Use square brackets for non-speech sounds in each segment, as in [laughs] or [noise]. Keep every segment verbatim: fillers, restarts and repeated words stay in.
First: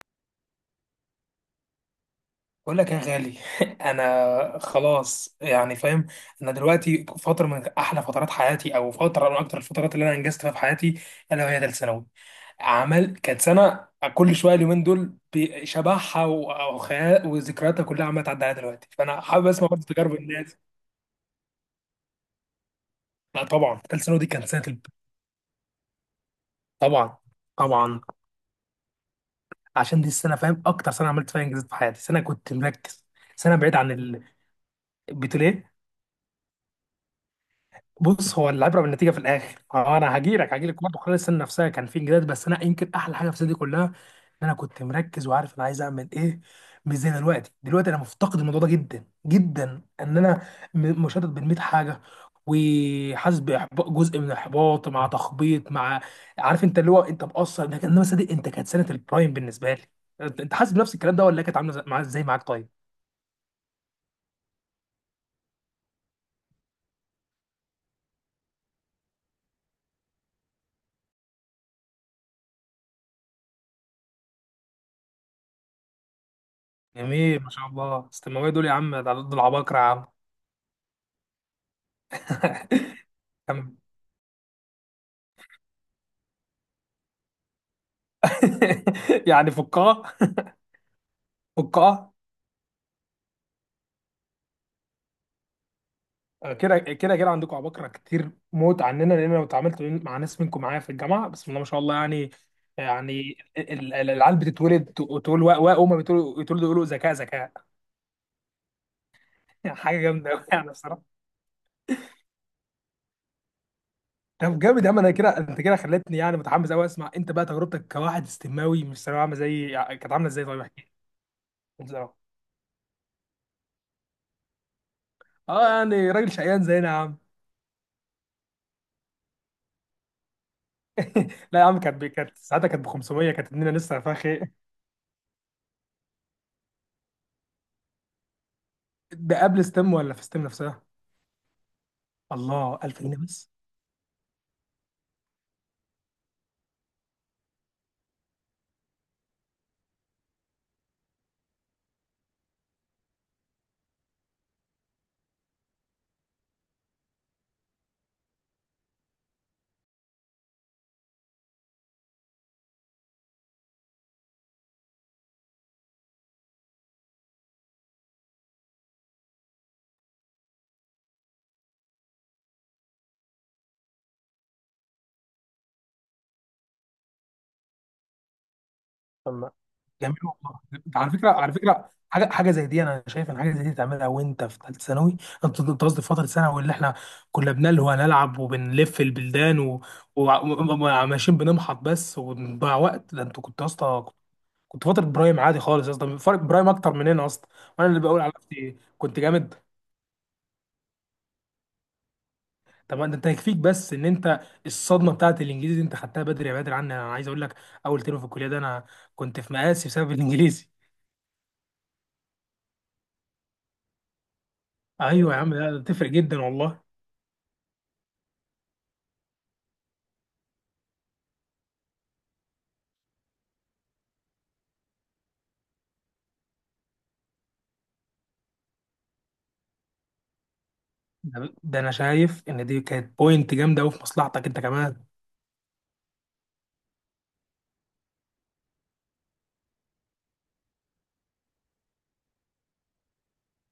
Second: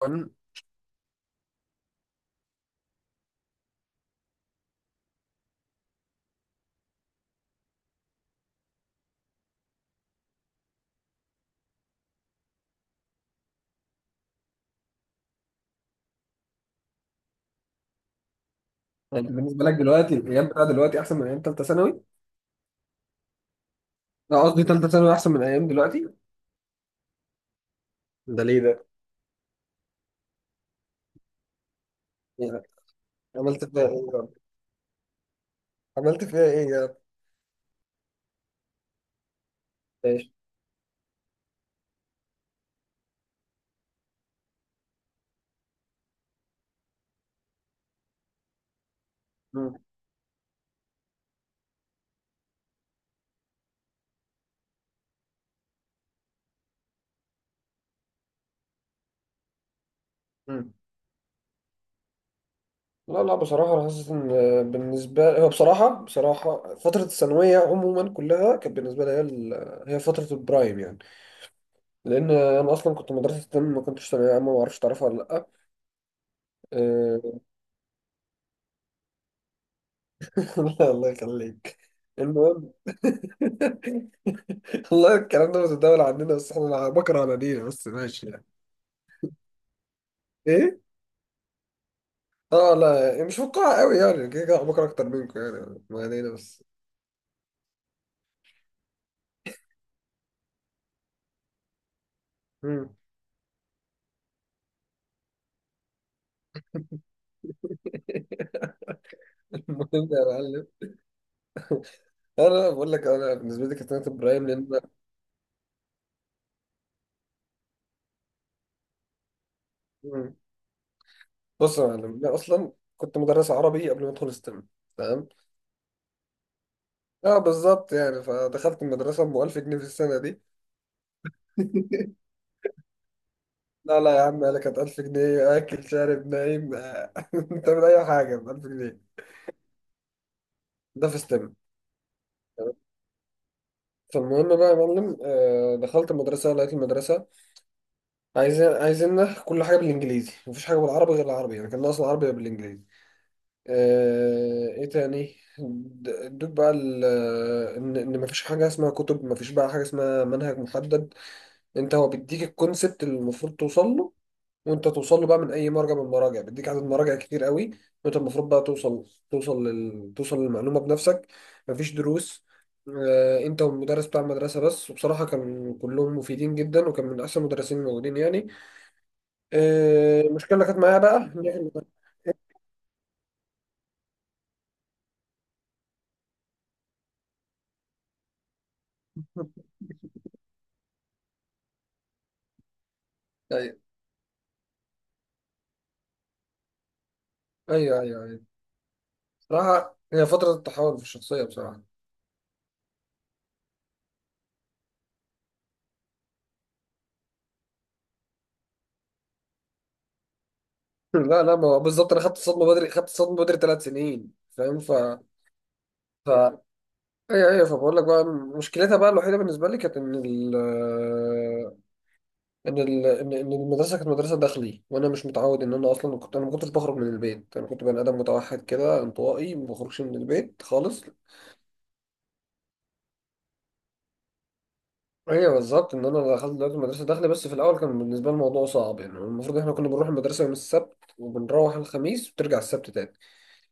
طبعاً. بقول لك يا غالي. [laughs] انا خلاص يعني فاهم. انا دلوقتي فتره من احلى فترات حياتي او فتره من اكتر الفترات اللي انا انجزت فيها في حياتي، الا وهي ثالث ثانوي. عمل كانت سنه. كل شويه اليومين دول بشبحها و- وخيا- وذكرياتها كلها عماله تعدي عليا دلوقتي، فانا يعني حابب بالنسبة اسمع لك برضه تجارب دلوقتي الأيام الناس. بتاع دلوقتي أحسن من أيام تالتة ثانوي؟ لا طبعا، ثالث ثانوي دي لا، كانت سنه قصدي الب- تالتة ثانوي أحسن من أيام دلوقتي؟ طبعا، طبعا. ده ليه ده؟ عشان دي السنه فاهم؟ اكتر سنه عملت فيها انجازات في حياتي، سنه كنت يعني مركز، سنه عملت بعيد فيها عن إيه يا رب؟ البتوليه. عملت فيها إيه يا رب؟ بص، هو العبره بالنتيجه في الاخر. اه، انا ماشي. هجيلك هجيلك برضه. خلال السنه نفسها كان في انجازات، بس انا يمكن احلى حاجه في السنه دي كلها ان انا كنت مركز وعارف انا عايز اعمل ايه. مش زي دلوقتي دلوقتي انا مفتقد الموضوع ده جدا مم. جدا، ان انا م- مشتت بين مية حاجه، وحاسس باحباط، جزء من الاحباط مع تخبيط، مع عارف انت، اللي هو انت مقصر انك انما صدق، انت كانت سنه البرايم بالنسبه لي. انت أنت مم. حاسس بنفس الكلام ده، ولا كانت عامله زي- معاك- ازاي معاك طيب؟ لا، لا، بصراحة أنا حاسس إن بالنسبة هو بصراحة بصراحة فترة الثانوية عموما كلها كانت بالنسبة لي هي ال- هي فترة البرايم، يعني لأن أنا أصلا كنت مدرسة تم، ما كنتش ثانوية عامة، ما أعرفش تعرفها ولا لأ؟ أه، جميل، ما شاء الله، استماويه دول يا عم، ده دول عباقرة يا عم. [laughs] الله يخليك. المهم. [laughs] كمل. [laughs] والله الكلام ده متداول عندنا، بس احنا بكره انانينا، بس ماشي يعني. [laughs] يعني فقاعة، ايه. فقاعة. اه، لا، يعني مش فقاعة قوي، يعني كده كده بكره اكتر منكم، يعني ما علينا بس. كده كده كده عندكم عباقرة كتير موت عننا، لأن أنا اتعاملت مع ناس منكم معايا في الجامعة، بسم الله ما شاء الله يعني. مم. يعني ال- ال- العيال بتتولد، تقول واء واء، هما بيتولدوا يتولدوا يقولوا ذكاء ذكاء. [laughs] [laughs] المهم حاجة يا جامدة أوي معلم، يعني بصراحة. انا بقول لك، انا بالنسبه لي كانت سنه ابراهيم، طب لان... جامد يا عم، أنا كده، أنت كده خلتني يعني متحمس أوي أسمع أنت بقى تجربتك كواحد استماوي، مش ثانوية عامة زي. كانت عاملة مم. إزاي؟ طيب احكي بص لي. يا بصراحة، معلم، انا اصلا كنت مدرس عربي قبل ما ادخل ستيم. تمام. اه، يعني راجل شقيان زينا يا عم. اه بالظبط، يعني فدخلت المدرسه ب ألف جنيه في السنه دي. لا يا عم، كانت ب- [laughs] كانت ساعتها كانت ب خمسمية، كانت الدنيا لا، لسه لا يا فاخي. عم، انا كانت ألف جنيه، اكل شارب نايم. [laughs] آه، تعمل اي حاجه ب ألف جنيه. ده قبل ستيم ولا في ستيم نفسها؟ ده في ستيم. الله، ألف جنيه بس؟ فالمهم بقى يا معلم، آه، دخلت المدرسة، لقيت المدرسة عايزين عايزيننا كل حاجة بالإنجليزي، مفيش حاجة بالعربي، غير العربي يعني كان ناقص العربي بالإنجليزي. آه، إيه تاني؟ د- ادوك بقى ال- إن إن مفيش حاجة اسمها كتب، مفيش بقى حاجة اسمها منهج محدد. أنت هو بيديك الكونسبت اللي المفروض توصل له، وانت توصل له بقى من اي مرجع، من المراجع بيديك عدد مراجع كتير قوي، وانت المفروض بقى توصل، توصل لل... توصل للمعلومه بنفسك. مفيش دروس. آه، انت والمدرس بتاع المدرسه بس، وبصراحه كان كلهم مفيدين جدا، وكان من احسن المدرسين الموجودين يعني. طب ما، جميل آه، المشكله والله. اللي كانت معايا ده على بقى فكره، إن على فكره، إحنا- حاجه، حاجه زي دي انا شايف ان حاجه زي دي تعملها وانت في ثالثه ثانوي. انت أنت قصدي في فتره ثانوي، اللي احنا كنا بنلهو نلعب وبنلف البلدان و- وع- وماشيين بنمحط بس وبنضيع وقت، ده انت كنت يا ايوه، اسطى، كنت فتره برايم عادي خالص يا اسطى، فرق برايم اكتر مننا اصلا. وانا ايوه، اللي بقول ايوه، على أيوة. نفسي كنت جامد. بصراحه هي فتره التحول في الشخصيه، بصراحه. طب ما انت يكفيك بس ان انت، الصدمه بتاعت الانجليزي دي انت خدتها بدري، يا بدري عني، انا عايز اقول لك، اول ترم في الكليه ده انا كنت في مقاسي بسبب الانجليزي. [laughs] لا، لا، ما هو بالظبط انا خدت الصدمه بدري، خدت الصدمه بدري ثلاث سنين، فاهم؟ ف... ايوه يا عم، لا ده تفرق ف... جدا والله. ايوه، ايوه، فبقول لك بقى، مشكلتها بقى الوحيده بالنسبه لي كانت ان ال ان ال ان إن المدرسه كانت مدرسه داخلي، وانا مش متعود ان انا، اصلا كنت انا ما كنتش بخرج من البيت، انا كنت بني ادم متوحد كده، انطوائي، ما بخرجش من البيت خالص. ده, ده انا شايف ان دي كانت بوينت جامده قوي في مصلحتك انت كمان. ايوه بالظبط، ان انا دخلت دلوقتي مدرسه داخلي، بس في الاول كان بالنسبه لي الموضوع صعب يعني. المفروض احنا كنا بنروح المدرسه يوم السبت، وبنروح الخميس وبترجع السبت تاني.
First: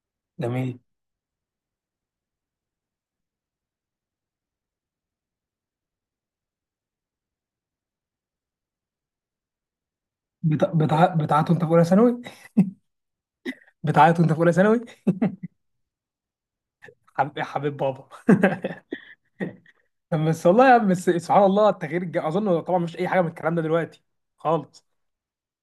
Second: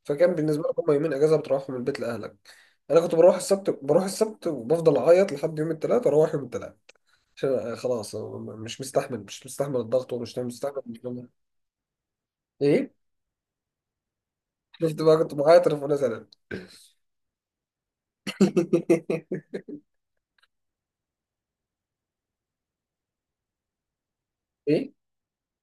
فكان بالنسبه لك جميل. هما يومين اجازه بتروحهم من البيت لاهلك. انا كنت بروح السبت، بروح السبت وبفضل اعيط لحد يوم الثلاث، اروح يوم الثلاث، عشان خلاص أنا م- مش مستحمل، مش مستحمل الضغط ومش بتع... مستحمل بتع... الكلام ده. بتعيط وانت في اولى ثانوي؟ ايه. بتعيط وانت في اولى ثانوي؟ شفت بقى، كنت معايا تليفون سنة. حبيب حبيب بابا. [laughs] [laughs] بس والله يا عم، بس سبحان الله التغيير الج... اظن طبعا مفيش اي حاجه من الكلام ده دلوقتي خالص. ايه.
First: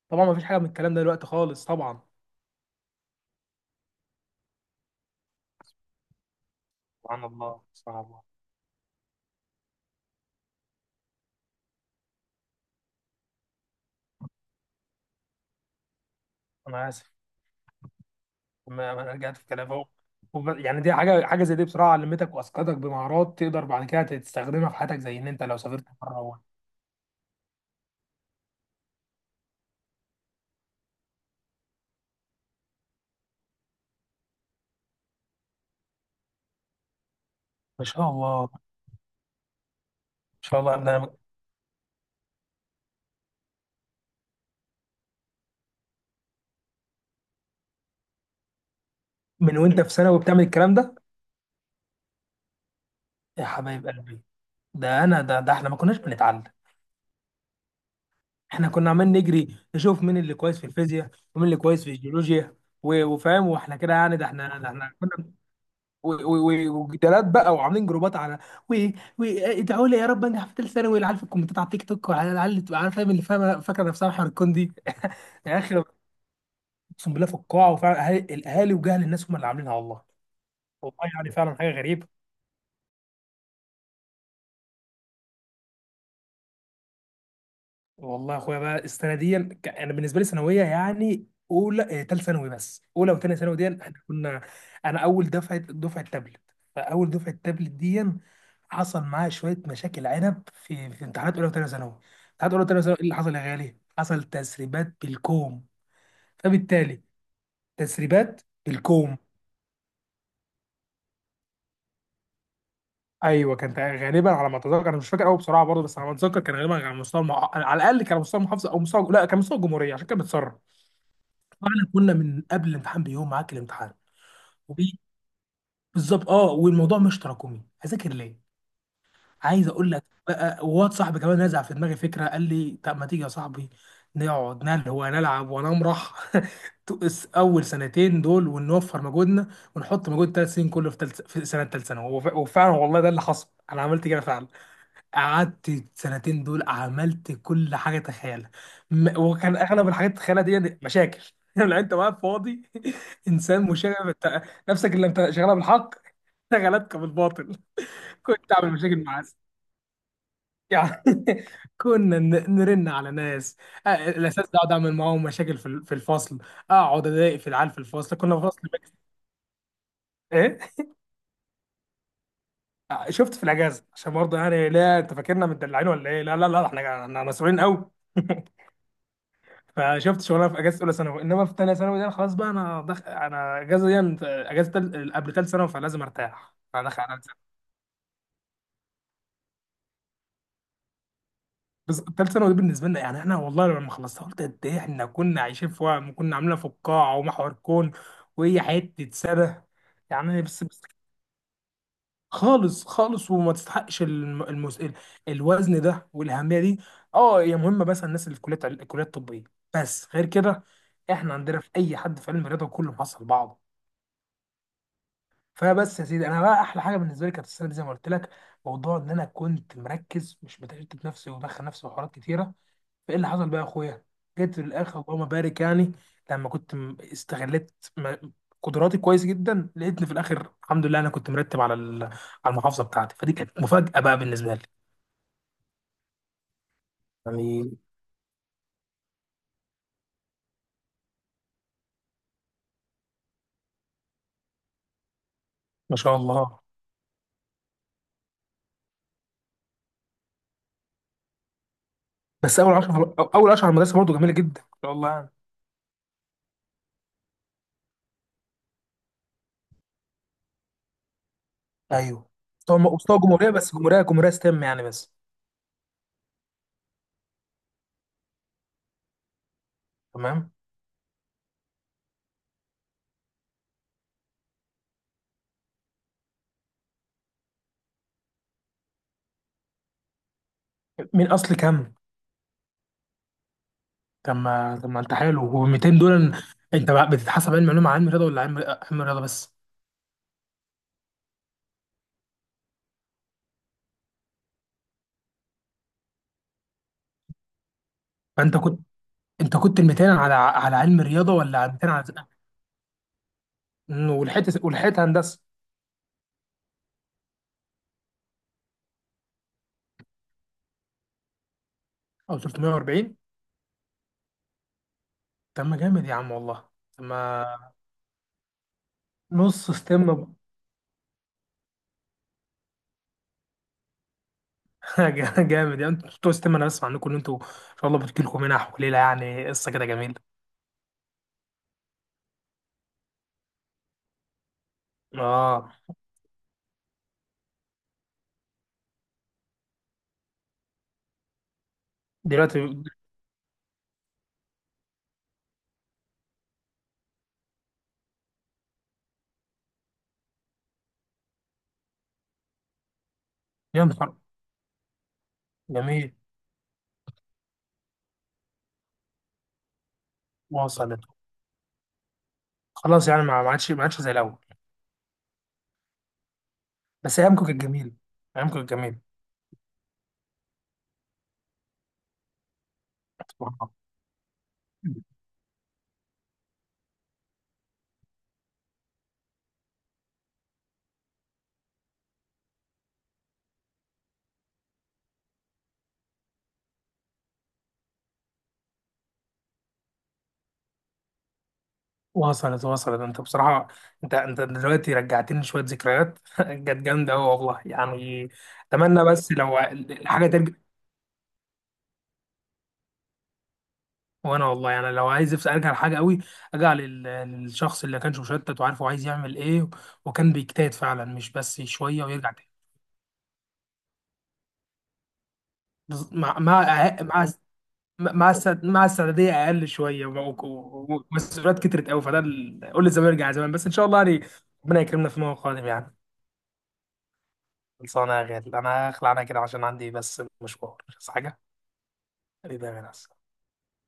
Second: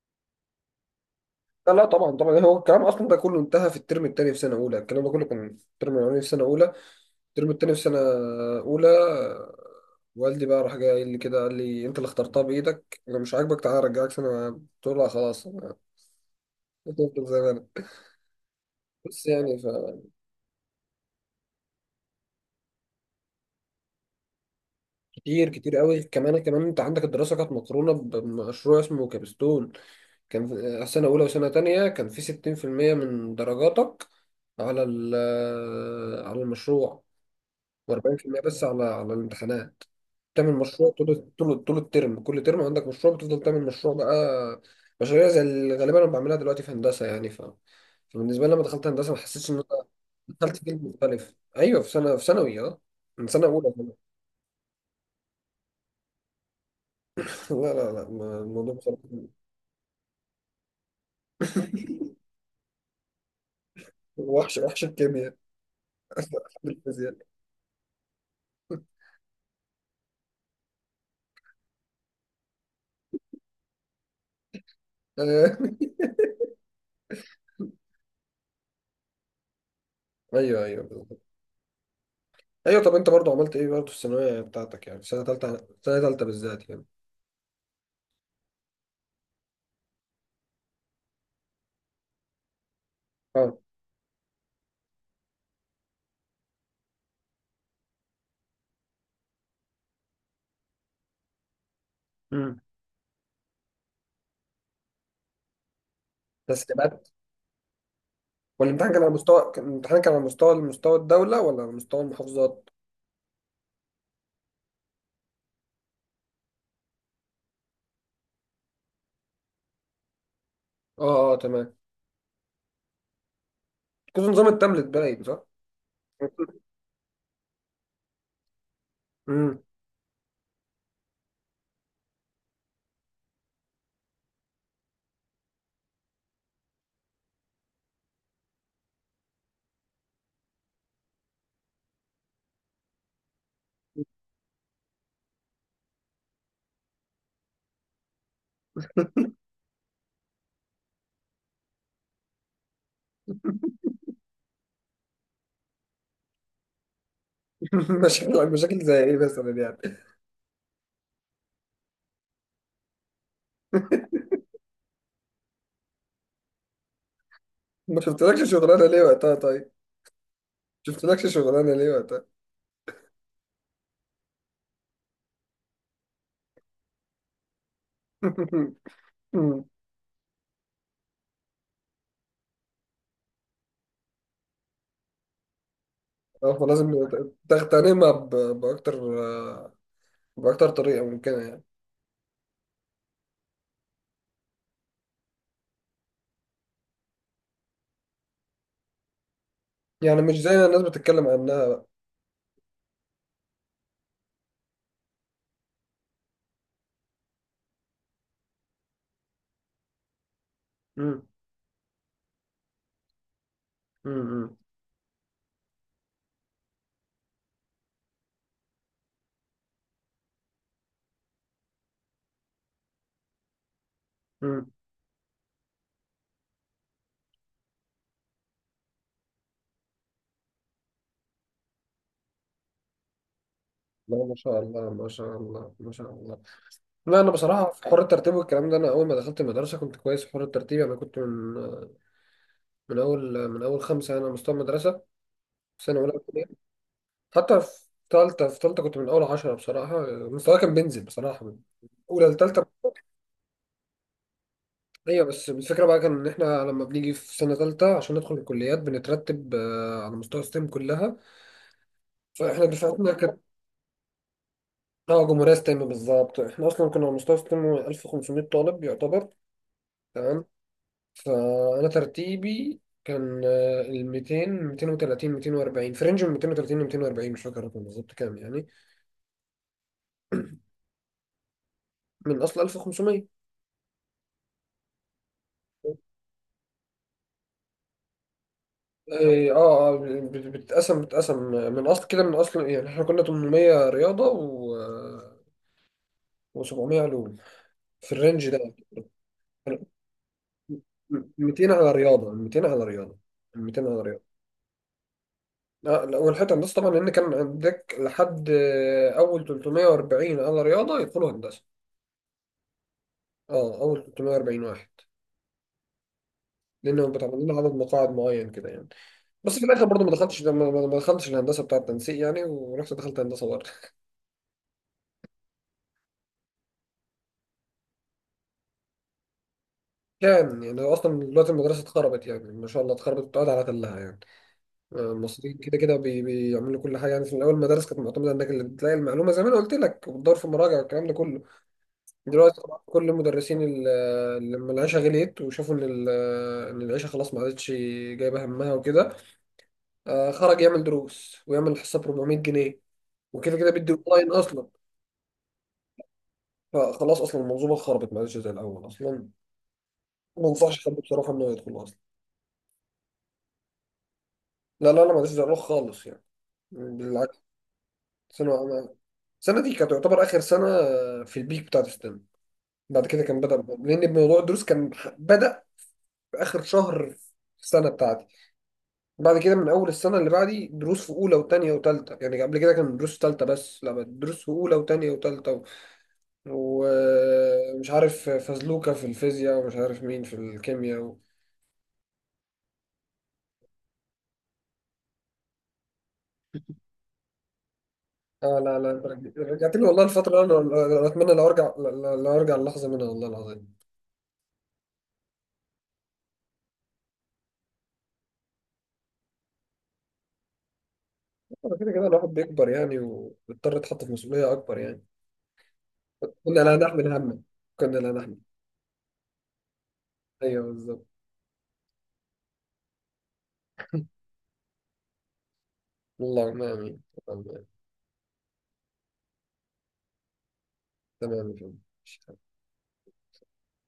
طبعا مفيش حاجه من الكلام ده دلوقتي خالص، لا، لا، طبعا. طبعا، طبعا، هو الكلام اصلا ده كله انتهى في الترم الثاني في سنه اولى. الكلام ده كله كان في الترم الاولاني في سنه اولى. سبحان الترم الله، الثاني في سبحان سنه الله. اولى، والدي بقى راح جاي قايل لي كده، قال لي انت اللي اخترتها بايدك، لو مش عاجبك تعالى ارجعك سنه، قلت له لا خلاص، أنا انا اسف، هتفضل زي ما انا، ما ما انا بس رجعت في يعني... كلامي اهو. وب- يعني دي حاجه، حاجه زي دي بصراحه علمتك واسقطك بمهارات تقدر بعد كده تستخدمها في حياتك، زي ان انت فكتير، لو كتير سافرت قوي، كمان بره. كمان انت عندك الدراسه كانت مقرونه بمشروع اسمه كابستون. كان في سنة أولى وسنة تانية كان في ستين في المية من درجاتك على ال- آه، على المشروع، ما شاء وأربعين في المية الله، ما بس على على الامتحانات. تعمل شاء الله، ده مشروع أنا، طول طول طول الترم، كل ترم عندك مشروع، بتفضل تعمل مشروع بقى، مشاريع زي اللي غالبا أنا بعملها دلوقتي في هندسة، يعني ف... فبالنسبة لي لما دخلت هندسة ما حسيتش إن من أنا وانت في ثانوي بتعمل دخلت الكلام جيل ده؟ مختلف. أيوه، في سنة في ثانوي، أه، من يا سنة أولى حبايب كمان. قلبي. ده انا، ده, ده احنا ما كناش بنتعلم. [laughs] لا، لا، لا، ما- احنا الموضوع كنا بصراحة عمال نجري نشوف مين اللي كويس في الفيزياء ومين اللي كويس في الجيولوجيا و- وفاهم، واحنا كده يعني، ده وحش، احنا، ده وحش احنا كنا الكيمياء، و- و- [laughs] و- الفيزياء. وجدالات بقى وعاملين جروبات على، وادعوا لي يا رب انجح في ثالث ثانوي، العيال في الكومنتات على التيك توك، وعلى العيال اللي تبقى عارف- فاهم، اللي فاهمه فاكره نفسها محور الكون دي. [laughs] يا اخي، [laughs] اقسم بالله في القاعه، وفعلا أهالي- الاهالي وجهل الناس هم اللي عاملينها والله. أيوه، أيوه، والله يعني فعلا حاجه غريبه. ايوه. طب انت برضو عملت ايه برضو في الثانويه بتاعتك، يعني سنه ثالثه، سنه ثالثه بالذات يعني؟ والله يا اخويا بقى، السنه دي ك- انا بالنسبه لي ثانويه، يعني اولى، ثالث تالت ثانوي، بس اولى وثانيه اه. ثانوي دي احنا كنا، انا اول دفعه دفعه تابلت. فاول دفعه تابلت دي حصل معايا شويه مشاكل عنب، في في امتحانات اولى وثانيه ثانوي. امتحانات امم اولى وثانيه ثانوي، ايه اللي حصل يا غالي؟ حصل تسريبات بالكوم، فبالتالي، تسليمات؟ تسريبات والامتحان كان على بالكوم. مستوى، كان- الامتحان كان على مستوى مستوى الدوله، ولا على مستوى المحافظات؟ ايوه، كان تق- غالبا على ما اتذكر، انا مش فاكر قوي بصراحه برضه، بس على ما اتذكر كان غالبا على مستوى المح... على الاقل كان على مستوى المحافظه، او مستوى، لا، كان مستوى الجمهوريه، عشان كان بتسرب. اه، اه، تمام. فاحنا كنا من قبل الامتحان بيوم معاك الامتحان كنت نظام التابلت وبي- باين، صح؟ بالظبط، اه، والموضوع مش تراكمي، اذاكر ليه؟ امم. عايز اقول لك بقى، واد صاحبي كمان نزع في دماغي فكره، قال لي طب ما تيجي يا صاحبي نقعد نل هو نلعب ونمرح. [laughs] اول سنتين دول ونوفر مجهودنا، ونحط مجهود ثلاث سنين كله في تلت، في سنه ثالث ثانوي، وف- وفعلا والله ده اللي حصل، انا عملت كده فعلا. قعدت السنتين دول عملت كل حاجه تخيلها، م- وكان اغلب الحاجات تخيلها دي مشاكل. [laughs] لو انت واقف فاضي، [laughs] انسان مشاغب، انت- نفسك اللي انت شغاله بالحق شغلتك بالباطل. [laughs] [laughs] مشاكل، كنت اعمل مشاكل زي مشاكل مع ايه ناس مثلا يعني؟ يعني. [laughs] كنا ن- نرن على ناس. آه، [laughs] الاساس ده اقعد اعمل معاهم مشاكل في ال- في الفصل، اقعد اضايق في العيال في ما الفصل، كنا في شفتلكش فصل شغلانه ميكس. ليه وقتها طيب؟ ايه؟ شفتلكش شغلانه ليه وقتها؟ آه، شفت في الاجازه، عشان برضه يعني لا انت فاكرنا متدلعين ولا ايه، لا لا لا، احنا، إحنا مسؤولين قوي. [laughs] [laughs] أمم. فشفت شغلها في اجازه اولى ثانوي، انما في ثانيه ثانوي ده خلاص بقى، انا دخ... انا اجازه دي اجازه تل... قبل ثالث ثانوي، فلازم اه، ارتاح، فدخل فلازم على ثالث ثانوي. تغتنمها ب- باكتر باكتر طريقه ممكنه يعني. بس ثالث ثانوي دي بالنسبه لنا يعني احنا، والله لما خلصتها قلت قد ايه احنا كنا عايشين في وهم، وكنا عاملينها في القاعه ومحور كون، وهي حته سنه يعني مش يعني. زي بس, ما الناس بس بتتكلم عنها، خالص خالص، وما تستحقش الم... المس... ال- الوزن ده والاهميه دي. اه، هي مهمه مثلا الناس اللي في كليات، الكليات الطبيه، بس غير كده بقى. احنا عندنا في اي حد في علم الرياضه كله حصل بعضه. امم، فبس يا سيدي، انا بقى احلى حاجه بالنسبه لي كانت السنه دي زي ما قلت لك، موضوع ان انا كنت مركز، مش بتشتت نفسي وبدخل نفسي في حوارات كتيره. فايه اللي حصل بقى يا اخويا؟ جيت في امم. الاخر اللهم بارك يعني، لما كنت م- استغلت م- قدراتي كويس جدا، لقيتني في الاخر الحمد لله انا كنت مرتب على ال- على المحافظه بتاعتي، فدي كانت مفاجاه بقى لا، ما بالنسبه شاء لي. الله، ما شاء الله، ما شاء الله. لا، انا بصراحه يعني في حوار الترتيب والكلام ده، انا اول ما دخلت المدرسه كنت كويس في حوار الترتيب، انا كنت من من اول من اول خمسه انا، مستوى المدرسه، في ما سنه اولى شاء ابتدائي. الله. حتى في ثالثه، في ثالثه كنت من اول عشرة بصراحه. مستواي كان بينزل بصراحه من اولى بس لثالثه. اول عشرة في- أو- اول عشرة على المدرسه برضه جميله جدا، ما شاء الله ايوه، يعني. بس الفكره بقى كان ان احنا لما بنيجي في سنه ثالثه عشان ندخل الكليات، بنترتب، آه، على مستوى ستيم كلها. ايوه. فاحنا مستوى دفعتنا مستوى كانت، جمهوريه، بس جمهوريه جمهوريه ستيم يعني بس. اه، جمهوريه ستيم بالظبط، احنا اصلا كنا على مستوى ستيم ألف وخمسمائة طالب يعتبر. تمام. تمام. فانا ترتيبي كان آه، ال ميتين مئتين وثلاثين ميتين واربعين، في رينج من مئتين وثلاثين ل ميتين واربعين، مش فاكر الرقم بالظبط كام يعني، من اصل كم؟ من اصل ألف وخمسمائة. طب ما طب ما انت حلو، هو ميتين دول انت بقى بتتحسب علم علوم على علم رياضه، ولا علم، علم رياضه اه، بس؟ اه، آه، بت- بتتقسم بتتقسم من اصل كده من اصل يعني، احنا كنا تمنمية رياضه و و700 علوم في الرينج فانت ده كنت انت كنت يعني. ميتين على على علم رياضه، ولا ميتين على ميتين على على، رياضه، ميتين على رياضه، ميتين على مم، رياضه. ولحقت، ولحقت هندسه؟ لا، لا، والحته هندسه طبعا، لان كان عندك لحد آه، اول تلتمية واربعين على رياضه يدخلوا هندسه. او ثلاثمائة وأربعين؟ اه، اول ثلاثمائة وأربعين واحد، طب ما جامد يا عم والله. طب لانهم بتعمل لنا عدد ما مقاعد معين كده يعني. بس في نص الاخر برضه ما ستيم. دخلتش ما ما- ما دخلتش الهندسه بتاع التنسيق يعني، ورحت دخلت هندسه برضه. [laughs] جامد يعني انتوا بتوع ستيم، انا بسمع عنكم ان انتوا ان شاء الله بتجيلكم منح وليله يعني، قصه كده جميله. كان يعني، اصلا دلوقتي المدرسه اتخربت يعني، ما شاء الله، اتخربت واتقعد على تلها يعني. آه، المصريين اه، كده كده بي- بيعملوا كل حاجه يعني. في الاول المدارس كانت معتمده انك اللي بتلاقي المعلومه زي ما انا قلت لك، وبتدور في المراجع والكلام ده كله. دلوقتي. دلوقتي طبعاً كل المدرسين ال- اللي لما العيشه غليت، وشافوا ان ال- ان العيشه خلاص ما عادتش جايبه همها وكده، آه، خرج يعمل دروس، ويعمل حصه ب أربعمائة جنيه، وكده كده يا بيدي نهار، اونلاين اصلا. جميل. فخلاص اصلا المنظومه خربت، ما عادش زي الاول اصلا، ما انصحش حد وصلت. بصراحه انه يدخل اصلا. خلاص يعني، ما ما عادش ما عادش زي الاول. لا، لا، لا، ما عادش زي الاول خالص يعني، بس بالعكس. ايامكم كانت جميله. السنه ايامكم أنا- كانت السنه دي كانت تعتبر اخر سنه، آه، في البيك بتاعت السنه. بعد كده كان بدا، جميله. لان موضوع الدروس كان بدا في اخر شهر في السنه بتاعتي. بعد كده من اول السنه اللي بعدي دروس في اولى وثانيه وثالثه يعني. قبل كده كان دروس ثالثه بس، لا بقت دروس في اولى وثانيه وثالثه و- ومش عارف فزلوكه في الفيزياء، ومش عارف مين في الكيمياء. وصلت، وصلت انت بصراحة، انت انت دلوقتي رجعتني شوية ذكريات. [laughs] كانت جامدة أوي والله يعني. اه، لا، لا، اتمنى بس رج- لو رجعت لي والله الحاجة الفترة ترجع. اللي انا اللي أنا اتمنى لو ارجع، لو ارجع اللحظة منها، والله العظيم. وانا والله يعني لو عايز أفس- ارجع لحاجة أوي، ارجع لل- للشخص اللي كانش مشتت وعارف هو عايز يعمل ايه، وكان بيجتهد فعلا مش بس آه، كده شوية كده الواحد ويرجع تاني. بيكبر يعني، وبيضطر يتحط في مسؤولية اكبر يعني. بز- مع كنا مع لا نحمل مع هم، كنا لا مع نحمل السعد- مع السعدية اقل شوية، ومسؤوليات و... ايوه، و... بالظبط. ومسؤوليات كترت أوي، فده ال- قول لي زمان ارجع زمان، بس ان شاء الله يعني ربنا يكرمنا فيما هو قادم يعني. اللهم امين. اللهم آمين. خلصانة يا غالي، أنا هخلع أنا كده عشان عندي بس مشوار، بس تمام حاجة. يا فندم. حبيبي يا غالي.